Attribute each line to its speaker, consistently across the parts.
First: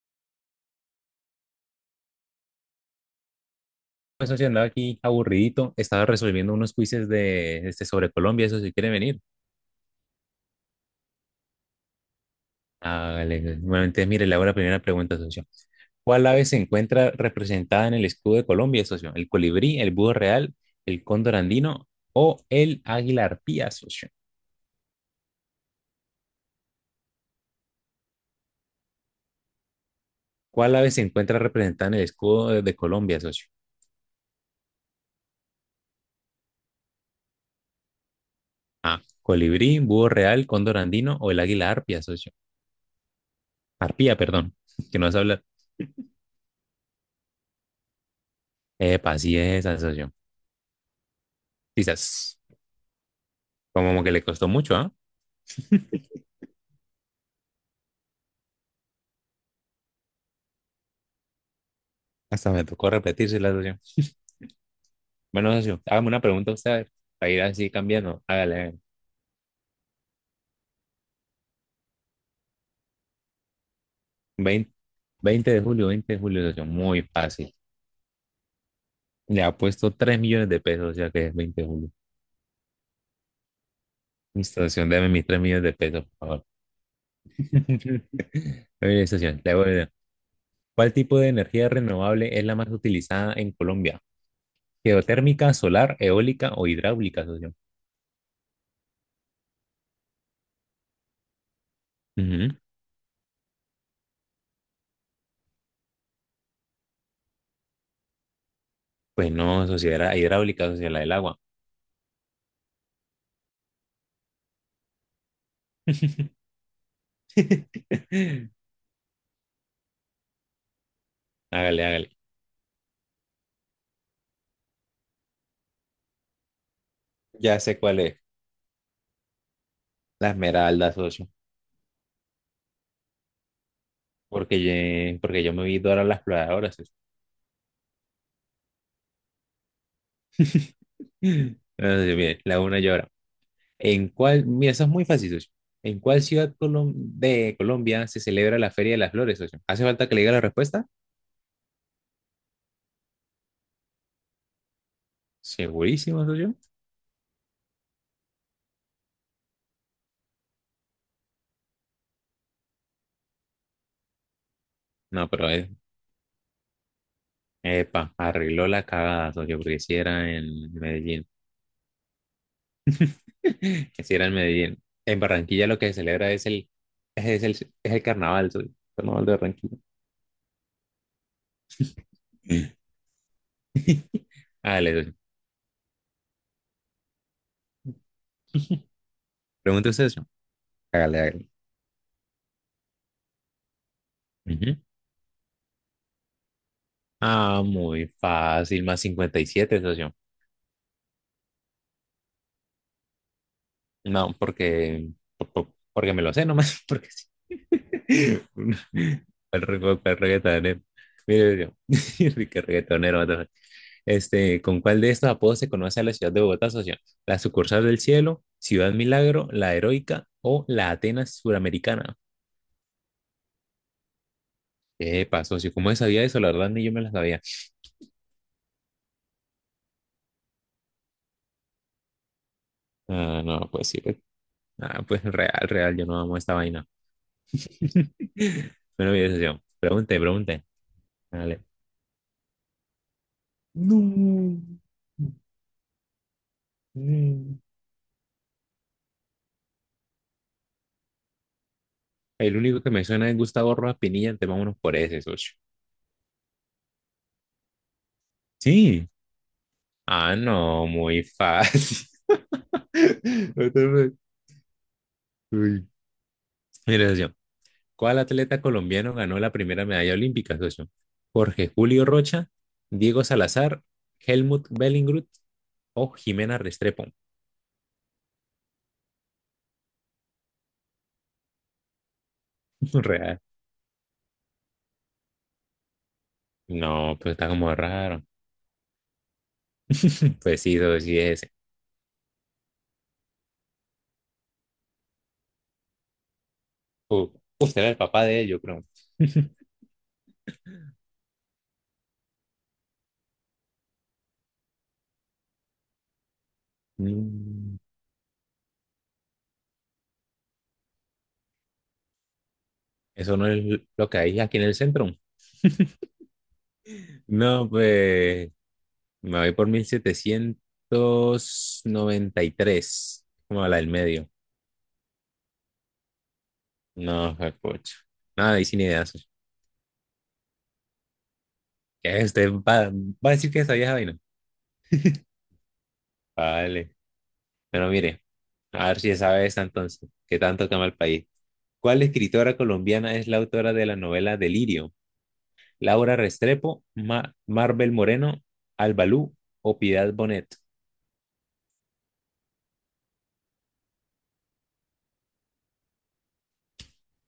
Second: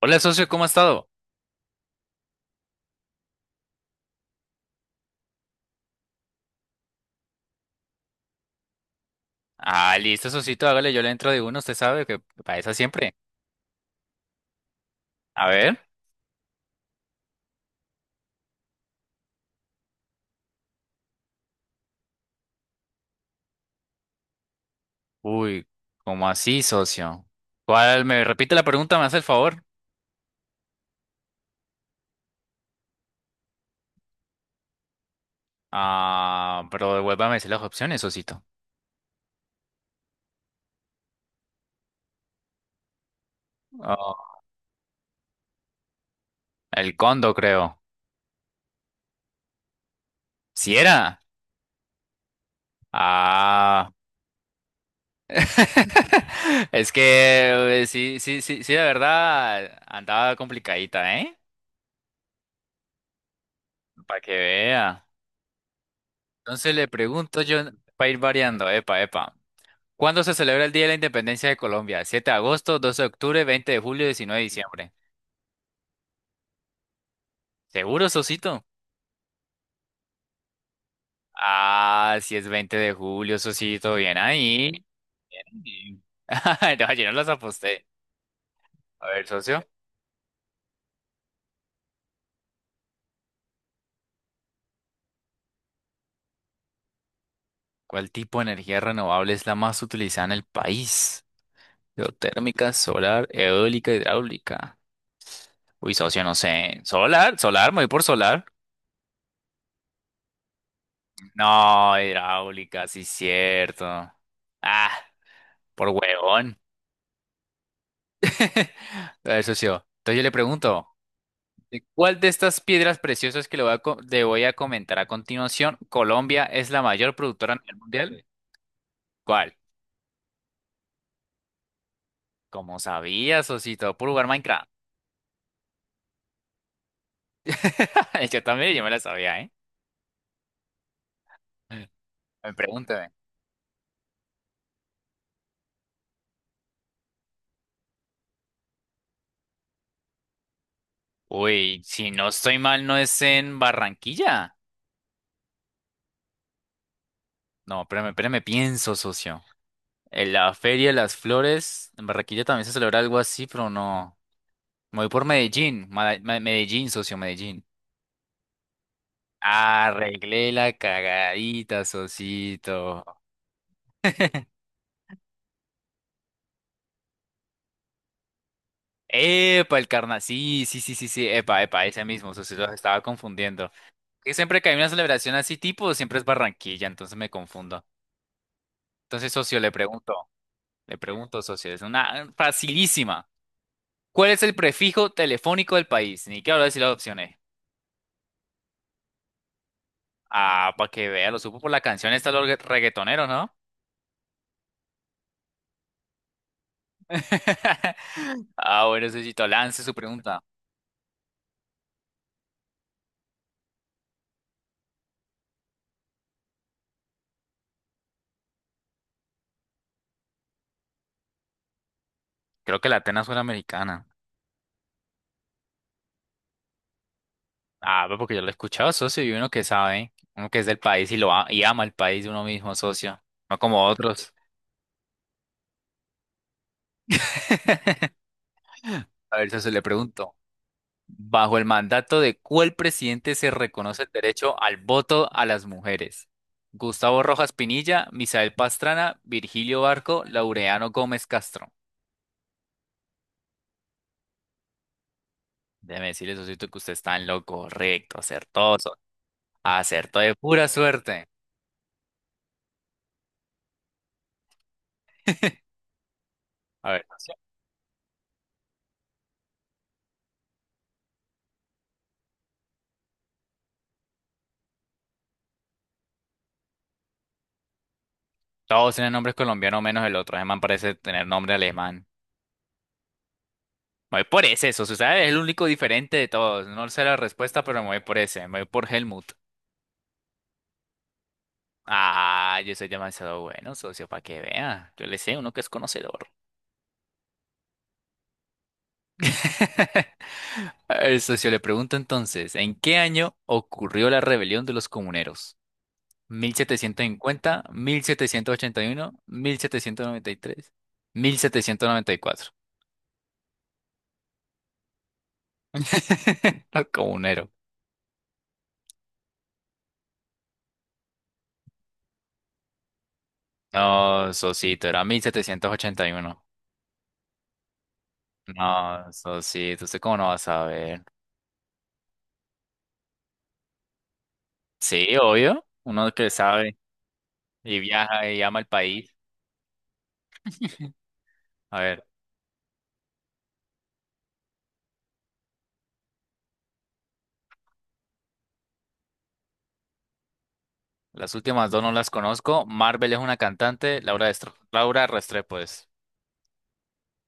Speaker 1: Hola, socio, ¿cómo ha estado?
Speaker 2: Pues no sé, andaba aquí aburridito, estaba resolviendo unos quizzes de este sobre Colombia, eso si quiere venir.
Speaker 1: Ah, listo, socito, hágale, yo le entro de uno, usted sabe que para esa siempre.
Speaker 2: Hágale, bueno, entonces mire, le hago la primera pregunta, socio.
Speaker 1: A ver.
Speaker 2: ¿Cuál ave se encuentra representada en el escudo de Colombia, socio? ¿El colibrí, el búho real, el cóndor andino o el águila arpía, socio?
Speaker 1: Uy, ¿cómo así, socio? ¿Cuál? ¿Me repite la pregunta? ¿Me hace el favor?
Speaker 2: ¿Cuál ave se encuentra representada en el escudo de Colombia, socio?
Speaker 1: Ah, pero devuélvame a decir las opciones, socito.
Speaker 2: A, colibrí, búho real, cóndor andino o el águila arpía, socio. Arpía,
Speaker 1: Ah,
Speaker 2: perdón, que no se habla.
Speaker 1: el condo, creo.
Speaker 2: Epa, así es, socio.
Speaker 1: ¿Si era?
Speaker 2: Quizás,
Speaker 1: Ah.
Speaker 2: como que le costó mucho, ¿ah?
Speaker 1: Es que sí, sí, sí, sí, la verdad andaba complicadita, ¿eh?
Speaker 2: Hasta me tocó repetirse la socio.
Speaker 1: Para que vea.
Speaker 2: Bueno, socio, hágame una pregunta a usted,
Speaker 1: Entonces
Speaker 2: a
Speaker 1: le
Speaker 2: ver, para
Speaker 1: pregunto
Speaker 2: ir
Speaker 1: yo,
Speaker 2: así
Speaker 1: para ir
Speaker 2: cambiando. Hágale, a
Speaker 1: variando,
Speaker 2: ver.
Speaker 1: epa, epa. ¿Cuándo se celebra el Día de la Independencia de Colombia? 7 de agosto, 12 de octubre, 20 de julio, 19 de
Speaker 2: 20,
Speaker 1: diciembre.
Speaker 2: 20 de julio, 20 de julio, socio, muy fácil.
Speaker 1: ¿Seguro, Sosito?
Speaker 2: Le ha puesto 3 millones de pesos, o sea que es 20 de julio.
Speaker 1: Ah, si es 20 de julio, Sosito. Bien
Speaker 2: Listo,
Speaker 1: ahí.
Speaker 2: socio, deme mis 3
Speaker 1: Bien
Speaker 2: millones de pesos,
Speaker 1: ahí.
Speaker 2: por favor.
Speaker 1: No, yo no los aposté.
Speaker 2: Oye,
Speaker 1: A ver,
Speaker 2: socio, le
Speaker 1: socio.
Speaker 2: voy a dar. ¿Cuál tipo de energía renovable es la más utilizada en Colombia? ¿Geotérmica, solar, eólica o hidráulica, socio?
Speaker 1: ¿Cuál tipo de energía renovable es la más utilizada en el país?
Speaker 2: Ujú.
Speaker 1: Geotérmica, solar, eólica, hidráulica. Uy, socio, no sé. ¿Solar? ¿Solar? ¿Me voy por solar?
Speaker 2: Pues no, socio, era hidráulica, socio, la del agua.
Speaker 1: No, hidráulica, sí, cierto. Ah, por huevón. Eso sí. Oh. Entonces yo le pregunto,
Speaker 2: Hágale,
Speaker 1: ¿de
Speaker 2: hágale.
Speaker 1: ¿cuál de estas piedras preciosas que le voy a comentar a continuación, Colombia es la mayor productora a
Speaker 2: Ya
Speaker 1: nivel
Speaker 2: sé cuál es.
Speaker 1: mundial? ¿Cuál?
Speaker 2: La Esmeralda, socio.
Speaker 1: Como sabías, Osito, por jugar
Speaker 2: Porque
Speaker 1: Minecraft.
Speaker 2: porque yo me vi Dora la Exploradora, socio.
Speaker 1: Yo también, yo me la sabía, ¿eh?
Speaker 2: Entonces, mire,
Speaker 1: Me
Speaker 2: la una llora.
Speaker 1: Pregúntame.
Speaker 2: ¿En cuál? Mira, eso es muy fácil, socio. ¿En cuál ciudad de Colombia se celebra la Feria de las Flores, socio? ¿Hace falta que le diga la respuesta?
Speaker 1: Uy, si no estoy mal, ¿no es en Barranquilla?
Speaker 2: Segurísimo, socio.
Speaker 1: No, espérame, espérame, pienso, socio. En la Feria de las Flores, en Barranquilla también se celebra algo así, pero no. Me voy por
Speaker 2: No, pero es.
Speaker 1: Medellín, Medellín, socio, Medellín.
Speaker 2: Epa, arregló la cagada, socio, porque si era
Speaker 1: Arreglé la
Speaker 2: en Medellín.
Speaker 1: cagadita, Sosito.
Speaker 2: Si era en Medellín. En Barranquilla lo que se celebra es el carnaval, socio. Carnaval de Barranquilla.
Speaker 1: Epa, el carna. Sí, sí, sí, sí, sí. Epa, epa, ese mismo, Sosito, los estaba confundiendo. Que siempre que hay una
Speaker 2: Hágale, socio.
Speaker 1: celebración así tipo, siempre es Barranquilla, entonces me confundo. Entonces, socio, le
Speaker 2: Pregunta usted,
Speaker 1: pregunto,
Speaker 2: socio.
Speaker 1: le
Speaker 2: Hágale,
Speaker 1: pregunto,
Speaker 2: hágale.
Speaker 1: socio, es una facilísima. ¿Cuál es el
Speaker 2: Ujú.
Speaker 1: prefijo telefónico del país? Ni que hablar de decir las opciones.
Speaker 2: Ah, muy fácil, +57, socio.
Speaker 1: Ah, para que vea, lo supo por la canción esta de los reggaetonero, ¿no?
Speaker 2: No, porque me lo sé nomás, porque sí.
Speaker 1: Ah, bueno, Sosito,
Speaker 2: El
Speaker 1: lance su
Speaker 2: re- el
Speaker 1: pregunta.
Speaker 2: reggaetonero. Mire, socio, qué reggaetonero. What. Este, ¿con cuál de estos apodos se conoce a la ciudad de Bogotá, socio? ¿La sucursal del cielo, Ciudad Milagro, la Heroica o la Atenas Suramericana?
Speaker 1: Creo que la Atenas suena americana.
Speaker 2: Epa, socio, ¿cómo sabía eso? La verdad, ni yo me la sabía.
Speaker 1: Ah, pues porque yo lo he escuchado, socio, y uno que sabe, uno que es del país y y ama el país de uno mismo, socio,
Speaker 2: Ah,
Speaker 1: no
Speaker 2: no,
Speaker 1: como
Speaker 2: pues sí, pues,
Speaker 1: otros.
Speaker 2: ah, pues real, real, yo no amo esta vaina. Bueno, mi
Speaker 1: A ver,
Speaker 2: decisión.
Speaker 1: socio, le
Speaker 2: Pregunte,
Speaker 1: pregunto,
Speaker 2: pregunte.
Speaker 1: ¿bajo
Speaker 2: Dale.
Speaker 1: el mandato de cuál presidente se reconoce el derecho
Speaker 2: No.
Speaker 1: al voto a las mujeres? Gustavo Rojas
Speaker 2: Mm.
Speaker 1: Pinilla, Misael Pastrana, Virgilio Barco, Laureano Gómez Castro.
Speaker 2: El único que me suena es Gustavo Rojas Pinilla, entonces vámonos por ese, socio.
Speaker 1: Déjeme decirle, socio, que usted está en lo correcto, acertó, socio,
Speaker 2: Sí.
Speaker 1: acertó de
Speaker 2: Ah,
Speaker 1: pura
Speaker 2: no, muy
Speaker 1: suerte.
Speaker 2: fácil. What the fuck? Uy.
Speaker 1: A ver,
Speaker 2: Mira,
Speaker 1: socio,
Speaker 2: socio. ¿Cuál atleta colombiano ganó la primera medalla olímpica, socio? Jorge Julio Rocha, Diego Salazar, Helmut Bellingrud o Jimena Restrepo.
Speaker 1: todos tienen nombres colombianos menos el otro, ese man parece tener nombre alemán.
Speaker 2: Real.
Speaker 1: Me voy por ese, eso, ¿sabes? Es el único diferente de todos. No sé la
Speaker 2: No, pues está
Speaker 1: respuesta,
Speaker 2: como
Speaker 1: pero me voy por
Speaker 2: raro.
Speaker 1: ese. Me voy por Helmut.
Speaker 2: Pues sí, socio, sí es.
Speaker 1: Ah, yo soy demasiado bueno, socio, para que vea. Yo le sé, uno que es conocedor.
Speaker 2: Uh, Usted era el papá de ellos, creo.
Speaker 1: El socio, le pregunto entonces, ¿en qué año ocurrió la rebelión de los comuneros? ¿1750,
Speaker 2: Mm,
Speaker 1: 1781, 1793, 1794?
Speaker 2: Eso no es lo que hay aquí en el centro.
Speaker 1: Los comuneros.
Speaker 2: No, pues me voy por 1793 como la del medio.
Speaker 1: No, socito, era 1781.
Speaker 2: No, coche. Nada, ahí sin
Speaker 1: No,
Speaker 2: ideas.
Speaker 1: socito, ¿usted cómo no va a saber?
Speaker 2: ¿Qué? ¿Usted va a decir que esa vieja vaina?
Speaker 1: Sí, obvio. Uno que sabe
Speaker 2: Vale.
Speaker 1: y
Speaker 2: Bueno, mire,
Speaker 1: viaja y ama el
Speaker 2: a ver
Speaker 1: país.
Speaker 2: si sabe esta entonces, que tanto toma el país.
Speaker 1: A
Speaker 2: ¿Cuál
Speaker 1: ver,
Speaker 2: escritora colombiana es la autora de la novela Delirio? Laura Restrepo, Marvel Moreno, Albalú o Piedad Bonet.
Speaker 1: las últimas dos no las conozco. Marvel es una cantante. Laura Restrepo es.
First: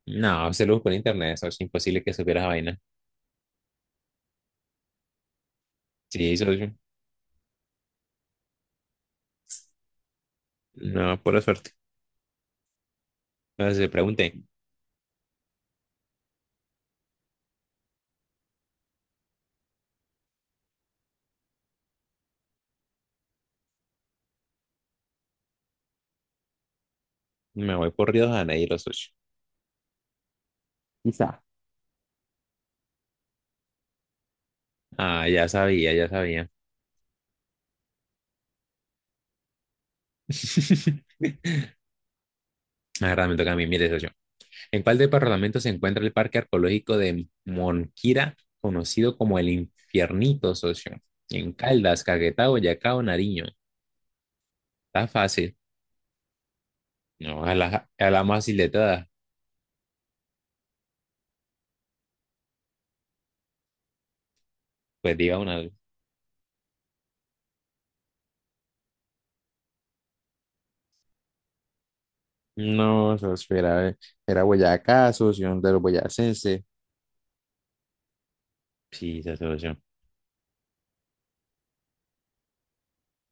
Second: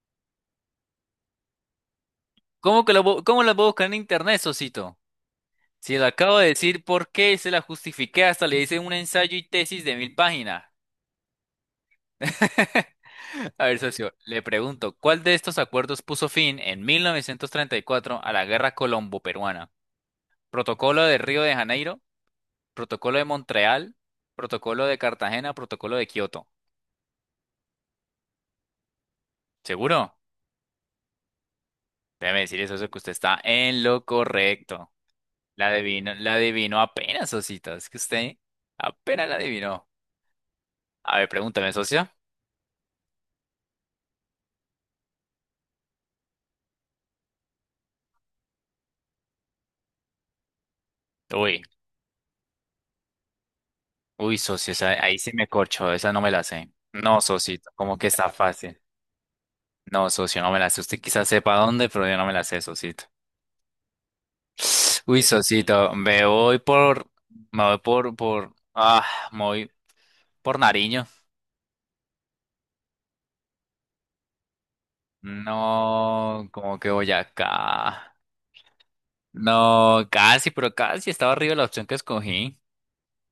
Speaker 2: No, se lo busco en internet, eso es imposible que supiera esa vaina.
Speaker 1: ¿Cómo que cómo la puedo buscar en internet, Sosito? Si le
Speaker 2: Sí,
Speaker 1: acabo de
Speaker 2: socio.
Speaker 1: decir por qué se la justifiqué, hasta le hice un ensayo y tesis de mil páginas.
Speaker 2: No, pura suerte.
Speaker 1: A ver,
Speaker 2: Entonces se
Speaker 1: socio, le
Speaker 2: pregunté,
Speaker 1: pregunto, ¿cuál de estos acuerdos puso fin en 1934 a la Guerra Colombo-Peruana? ¿Protocolo de Río de Janeiro? ¿Protocolo de Montreal? ¿Protocolo de Cartagena? ¿Protocolo de Kioto?
Speaker 2: me voy por Río de Janeiro, socio.
Speaker 1: ¿Seguro?
Speaker 2: Quizá.
Speaker 1: Déjeme decir eso, eso que usted está en lo correcto.
Speaker 2: Ah, ya
Speaker 1: La
Speaker 2: sabía, ya
Speaker 1: adivino, la
Speaker 2: sabía.
Speaker 1: adivinó apenas, Osito. Es que usted apenas la adivinó. A ver, pregúntame, socio.
Speaker 2: Ahora me toca a mí, mire, socio. ¿En cuál departamento se encuentra el Parque Arqueológico de Monquira, conocido como el Infiernito, socio? ¿En
Speaker 1: Uy,
Speaker 2: Caldas, Caquetá, Boyacá o Nariño?
Speaker 1: uy, socio,
Speaker 2: Está
Speaker 1: ahí sí me
Speaker 2: fácil.
Speaker 1: corcho, esa no me la sé. No,
Speaker 2: No, a
Speaker 1: socito,
Speaker 2: la,
Speaker 1: como que
Speaker 2: a la
Speaker 1: está
Speaker 2: más.
Speaker 1: fácil. No, socio, no me la sé. Usted quizás sepa dónde, pero yo no me la sé, socito.
Speaker 2: Pues
Speaker 1: Uy,
Speaker 2: diga una.
Speaker 1: socito, me voy por, por, ah, me voy por Nariño.
Speaker 2: No, eso era Boyacá, asociación de los
Speaker 1: No,
Speaker 2: boyacenses.
Speaker 1: como que voy acá.
Speaker 2: Sí, se asoció.
Speaker 1: No, casi, pero casi estaba arriba la opción que escogí.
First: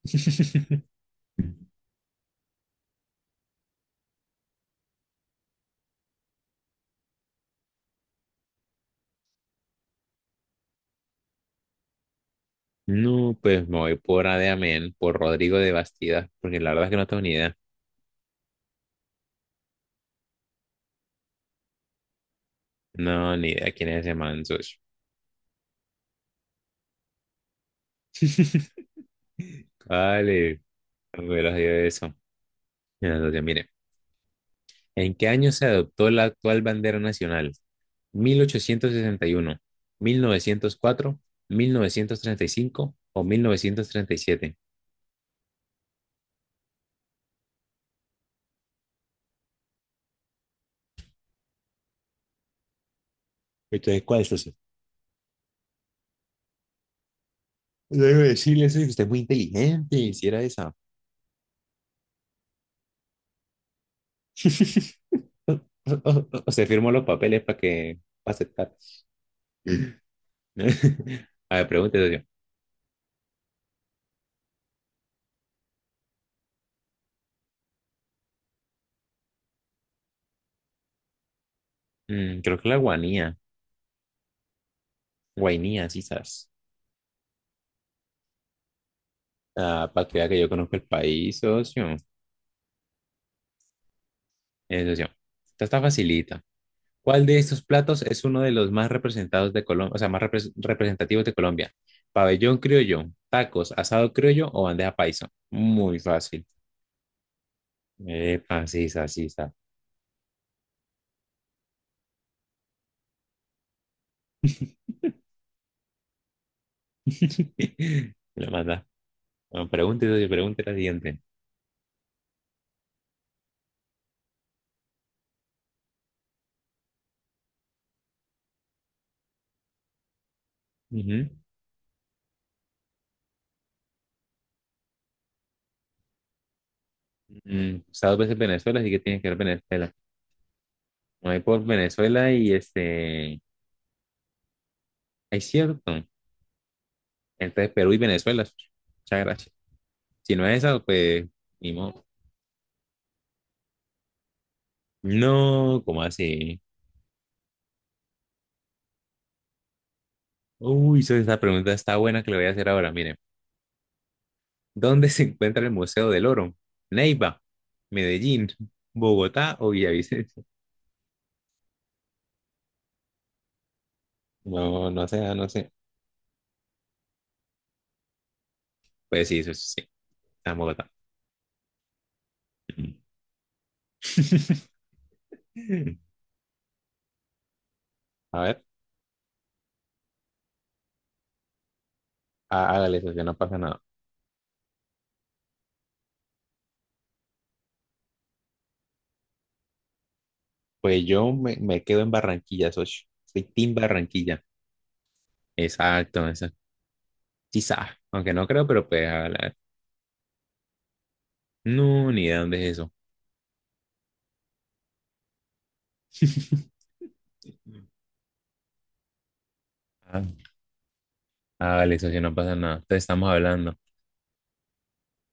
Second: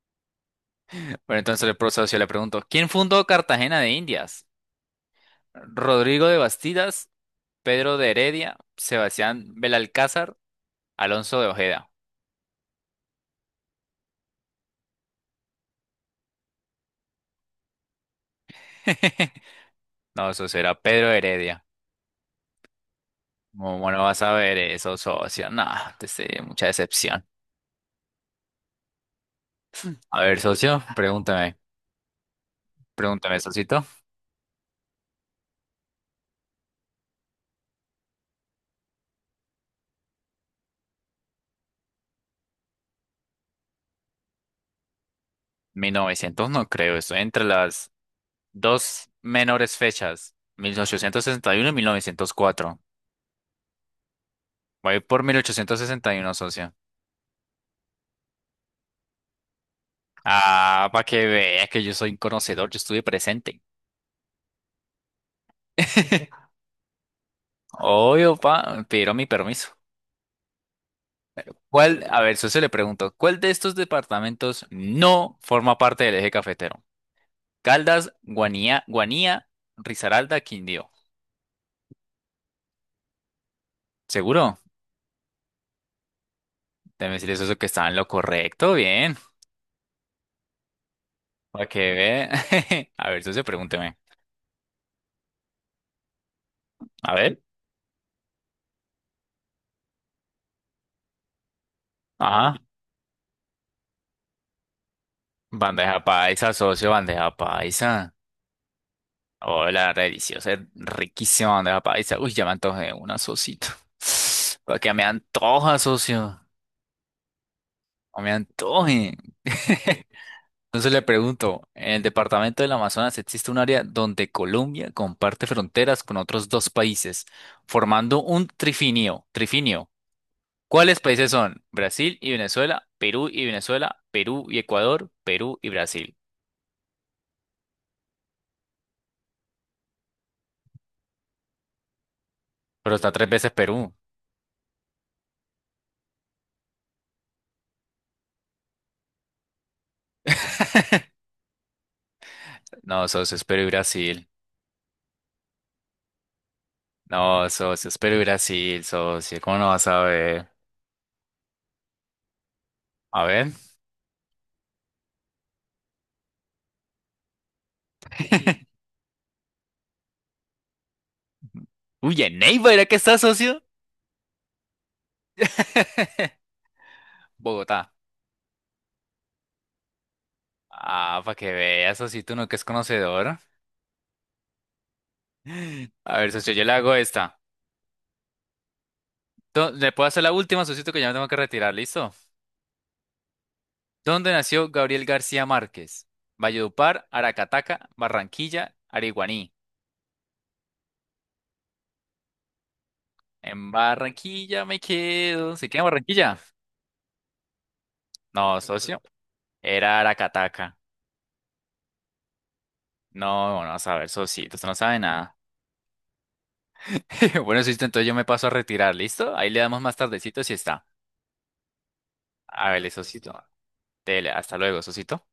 Speaker 1: Pero entonces el profesor socio le pregunto, ¿quién fundó Cartagena de Indias? Rodrigo de Bastidas, Pedro de Heredia, Sebastián Belalcázar, Alonso de Ojeda.
Speaker 2: No, pues me voy por Adeamén, por Rodrigo de Bastidas porque la verdad es que no tengo ni idea.
Speaker 1: No, eso será Pedro de Heredia.
Speaker 2: No, ni idea quién
Speaker 1: ¿Cómo
Speaker 2: es
Speaker 1: no
Speaker 2: ese
Speaker 1: vas a
Speaker 2: man,
Speaker 1: ver
Speaker 2: socio.
Speaker 1: eso, socio? No, te sé, mucha decepción. A ver,
Speaker 2: Vale,
Speaker 1: socio,
Speaker 2: no hubiera
Speaker 1: pregúntame,
Speaker 2: sido eso. Mira,
Speaker 1: pregúntame,
Speaker 2: socio, mire,
Speaker 1: socito.
Speaker 2: ¿en qué año se adoptó la actual bandera nacional? 1861, 1904, 1935 o 1937.
Speaker 1: Mil novecientos no creo, estoy entre las dos menores fechas, 1861 y 1904.
Speaker 2: Entonces, ¿cuál es eso?
Speaker 1: Voy por 1861, socio.
Speaker 2: Luego decirle eso, y usted es muy inteligente, hiciera esa.
Speaker 1: Ah, para que vea que yo soy un conocedor, yo estuve presente.
Speaker 2: O o- o- o se firmó los papeles para que para
Speaker 1: Obvio,
Speaker 2: aceptar.
Speaker 1: pa, pero mi permiso.
Speaker 2: A ver,
Speaker 1: ¿Cuál?
Speaker 2: pregúntese yo.
Speaker 1: A ver, socio, le pregunto, ¿cuál de estos departamentos no forma parte del eje cafetero? Caldas, Guanía, Risaralda, Quindío.
Speaker 2: Creo que la guanía,
Speaker 1: ¿Seguro?
Speaker 2: guainía, sí, sabes.
Speaker 1: Debe decir eso que estaba en lo correcto, bien.
Speaker 2: Ah, para que vea que yo conozco el país,
Speaker 1: Para que
Speaker 2: socio.
Speaker 1: vea. A ver, socio, pregúnteme.
Speaker 2: Socio, esta está facilita.
Speaker 1: A
Speaker 2: ¿Cuál de
Speaker 1: ver.
Speaker 2: estos platos es uno de los más representados de Colombia, o sea, más representativos de Colombia? Pabellón
Speaker 1: Ajá.
Speaker 2: criollo, tacos, asado criollo o bandeja paisa. Muy
Speaker 1: Bandeja
Speaker 2: fácil.
Speaker 1: paisa, socio, bandeja paisa.
Speaker 2: Epa, sí, sa, sí, sa.
Speaker 1: Hola, la deliciosa, es riquísima bandeja paisa. Uy, ya me antojé una, socito. Para que me antoja, socio. ¿O me
Speaker 2: Lo mata.
Speaker 1: antoje.
Speaker 2: Bueno, pregunta y doy pregunta la
Speaker 1: Entonces le
Speaker 2: siguiente.
Speaker 1: pregunto, ¿en el departamento del Amazonas existe un área donde Colombia comparte fronteras con otros dos países, formando un trifinio? Trifinio. ¿Cuáles
Speaker 2: Ujú.
Speaker 1: países son? Brasil y Venezuela, Perú y Venezuela, Perú y Ecuador, Perú y Brasil.
Speaker 2: He estado veces en Venezuela, así que tienes que ver Venezuela. Me voy por Venezuela y
Speaker 1: Pero está tres
Speaker 2: este.
Speaker 1: veces Perú.
Speaker 2: Es cierto. Entonces, Perú y Venezuela. Muchas gracias. Si no es esa, pues. Ni modo.
Speaker 1: No, socio, es Perú y Brasil.
Speaker 2: No, ¿cómo así?
Speaker 1: No, socio, es Perú y Brasil, socio. ¿Cómo no vas a ver?
Speaker 2: Uy, esa pregunta está buena que le voy a hacer ahora. Miren,
Speaker 1: A ver.
Speaker 2: ¿dónde se encuentra el Museo del Oro? Neiva, Medellín, Bogotá o Villavicencio.
Speaker 1: Uy, en Neiva, ¿era que está, socio?
Speaker 2: No, no sé, no sé.
Speaker 1: Bogotá.
Speaker 2: Pues sí, eso sí, está en Bogotá.
Speaker 1: Ah, para que veas, socito, no que es conocedor. A ver, socio, yo le hago esta.
Speaker 2: A ver,
Speaker 1: ¿Le puedo hacer la última, socito, que ya me tengo que retirar? ¿Listo?
Speaker 2: hágale, socio, no pasa nada.
Speaker 1: ¿Dónde nació Gabriel García Márquez? Valledupar, Aracataca, Barranquilla, Ariguaní.
Speaker 2: Pues yo me quedo en Barranquilla, socio. Soy
Speaker 1: En
Speaker 2: Team Barranquilla.
Speaker 1: Barranquilla me quedo. ¿Se queda en
Speaker 2: Exacto,
Speaker 1: Barranquilla?
Speaker 2: eso. Quizá, aunque no
Speaker 1: No,
Speaker 2: creo, pero
Speaker 1: socio.
Speaker 2: pues hágale, a ver.
Speaker 1: Era Aracataca.
Speaker 2: No, ni idea dónde es eso.
Speaker 1: No, no, a ver, socito, usted no sabe nada. Bueno, Sisto, entonces yo me paso a retirar, ¿listo? Ahí le damos más
Speaker 2: Ah,
Speaker 1: tardecito si está.
Speaker 2: hágale, socio, no pasa
Speaker 1: A
Speaker 2: nada.
Speaker 1: ver,
Speaker 2: Entonces estamos
Speaker 1: Sosito.
Speaker 2: hablando.
Speaker 1: Dele, hasta luego, Sosito.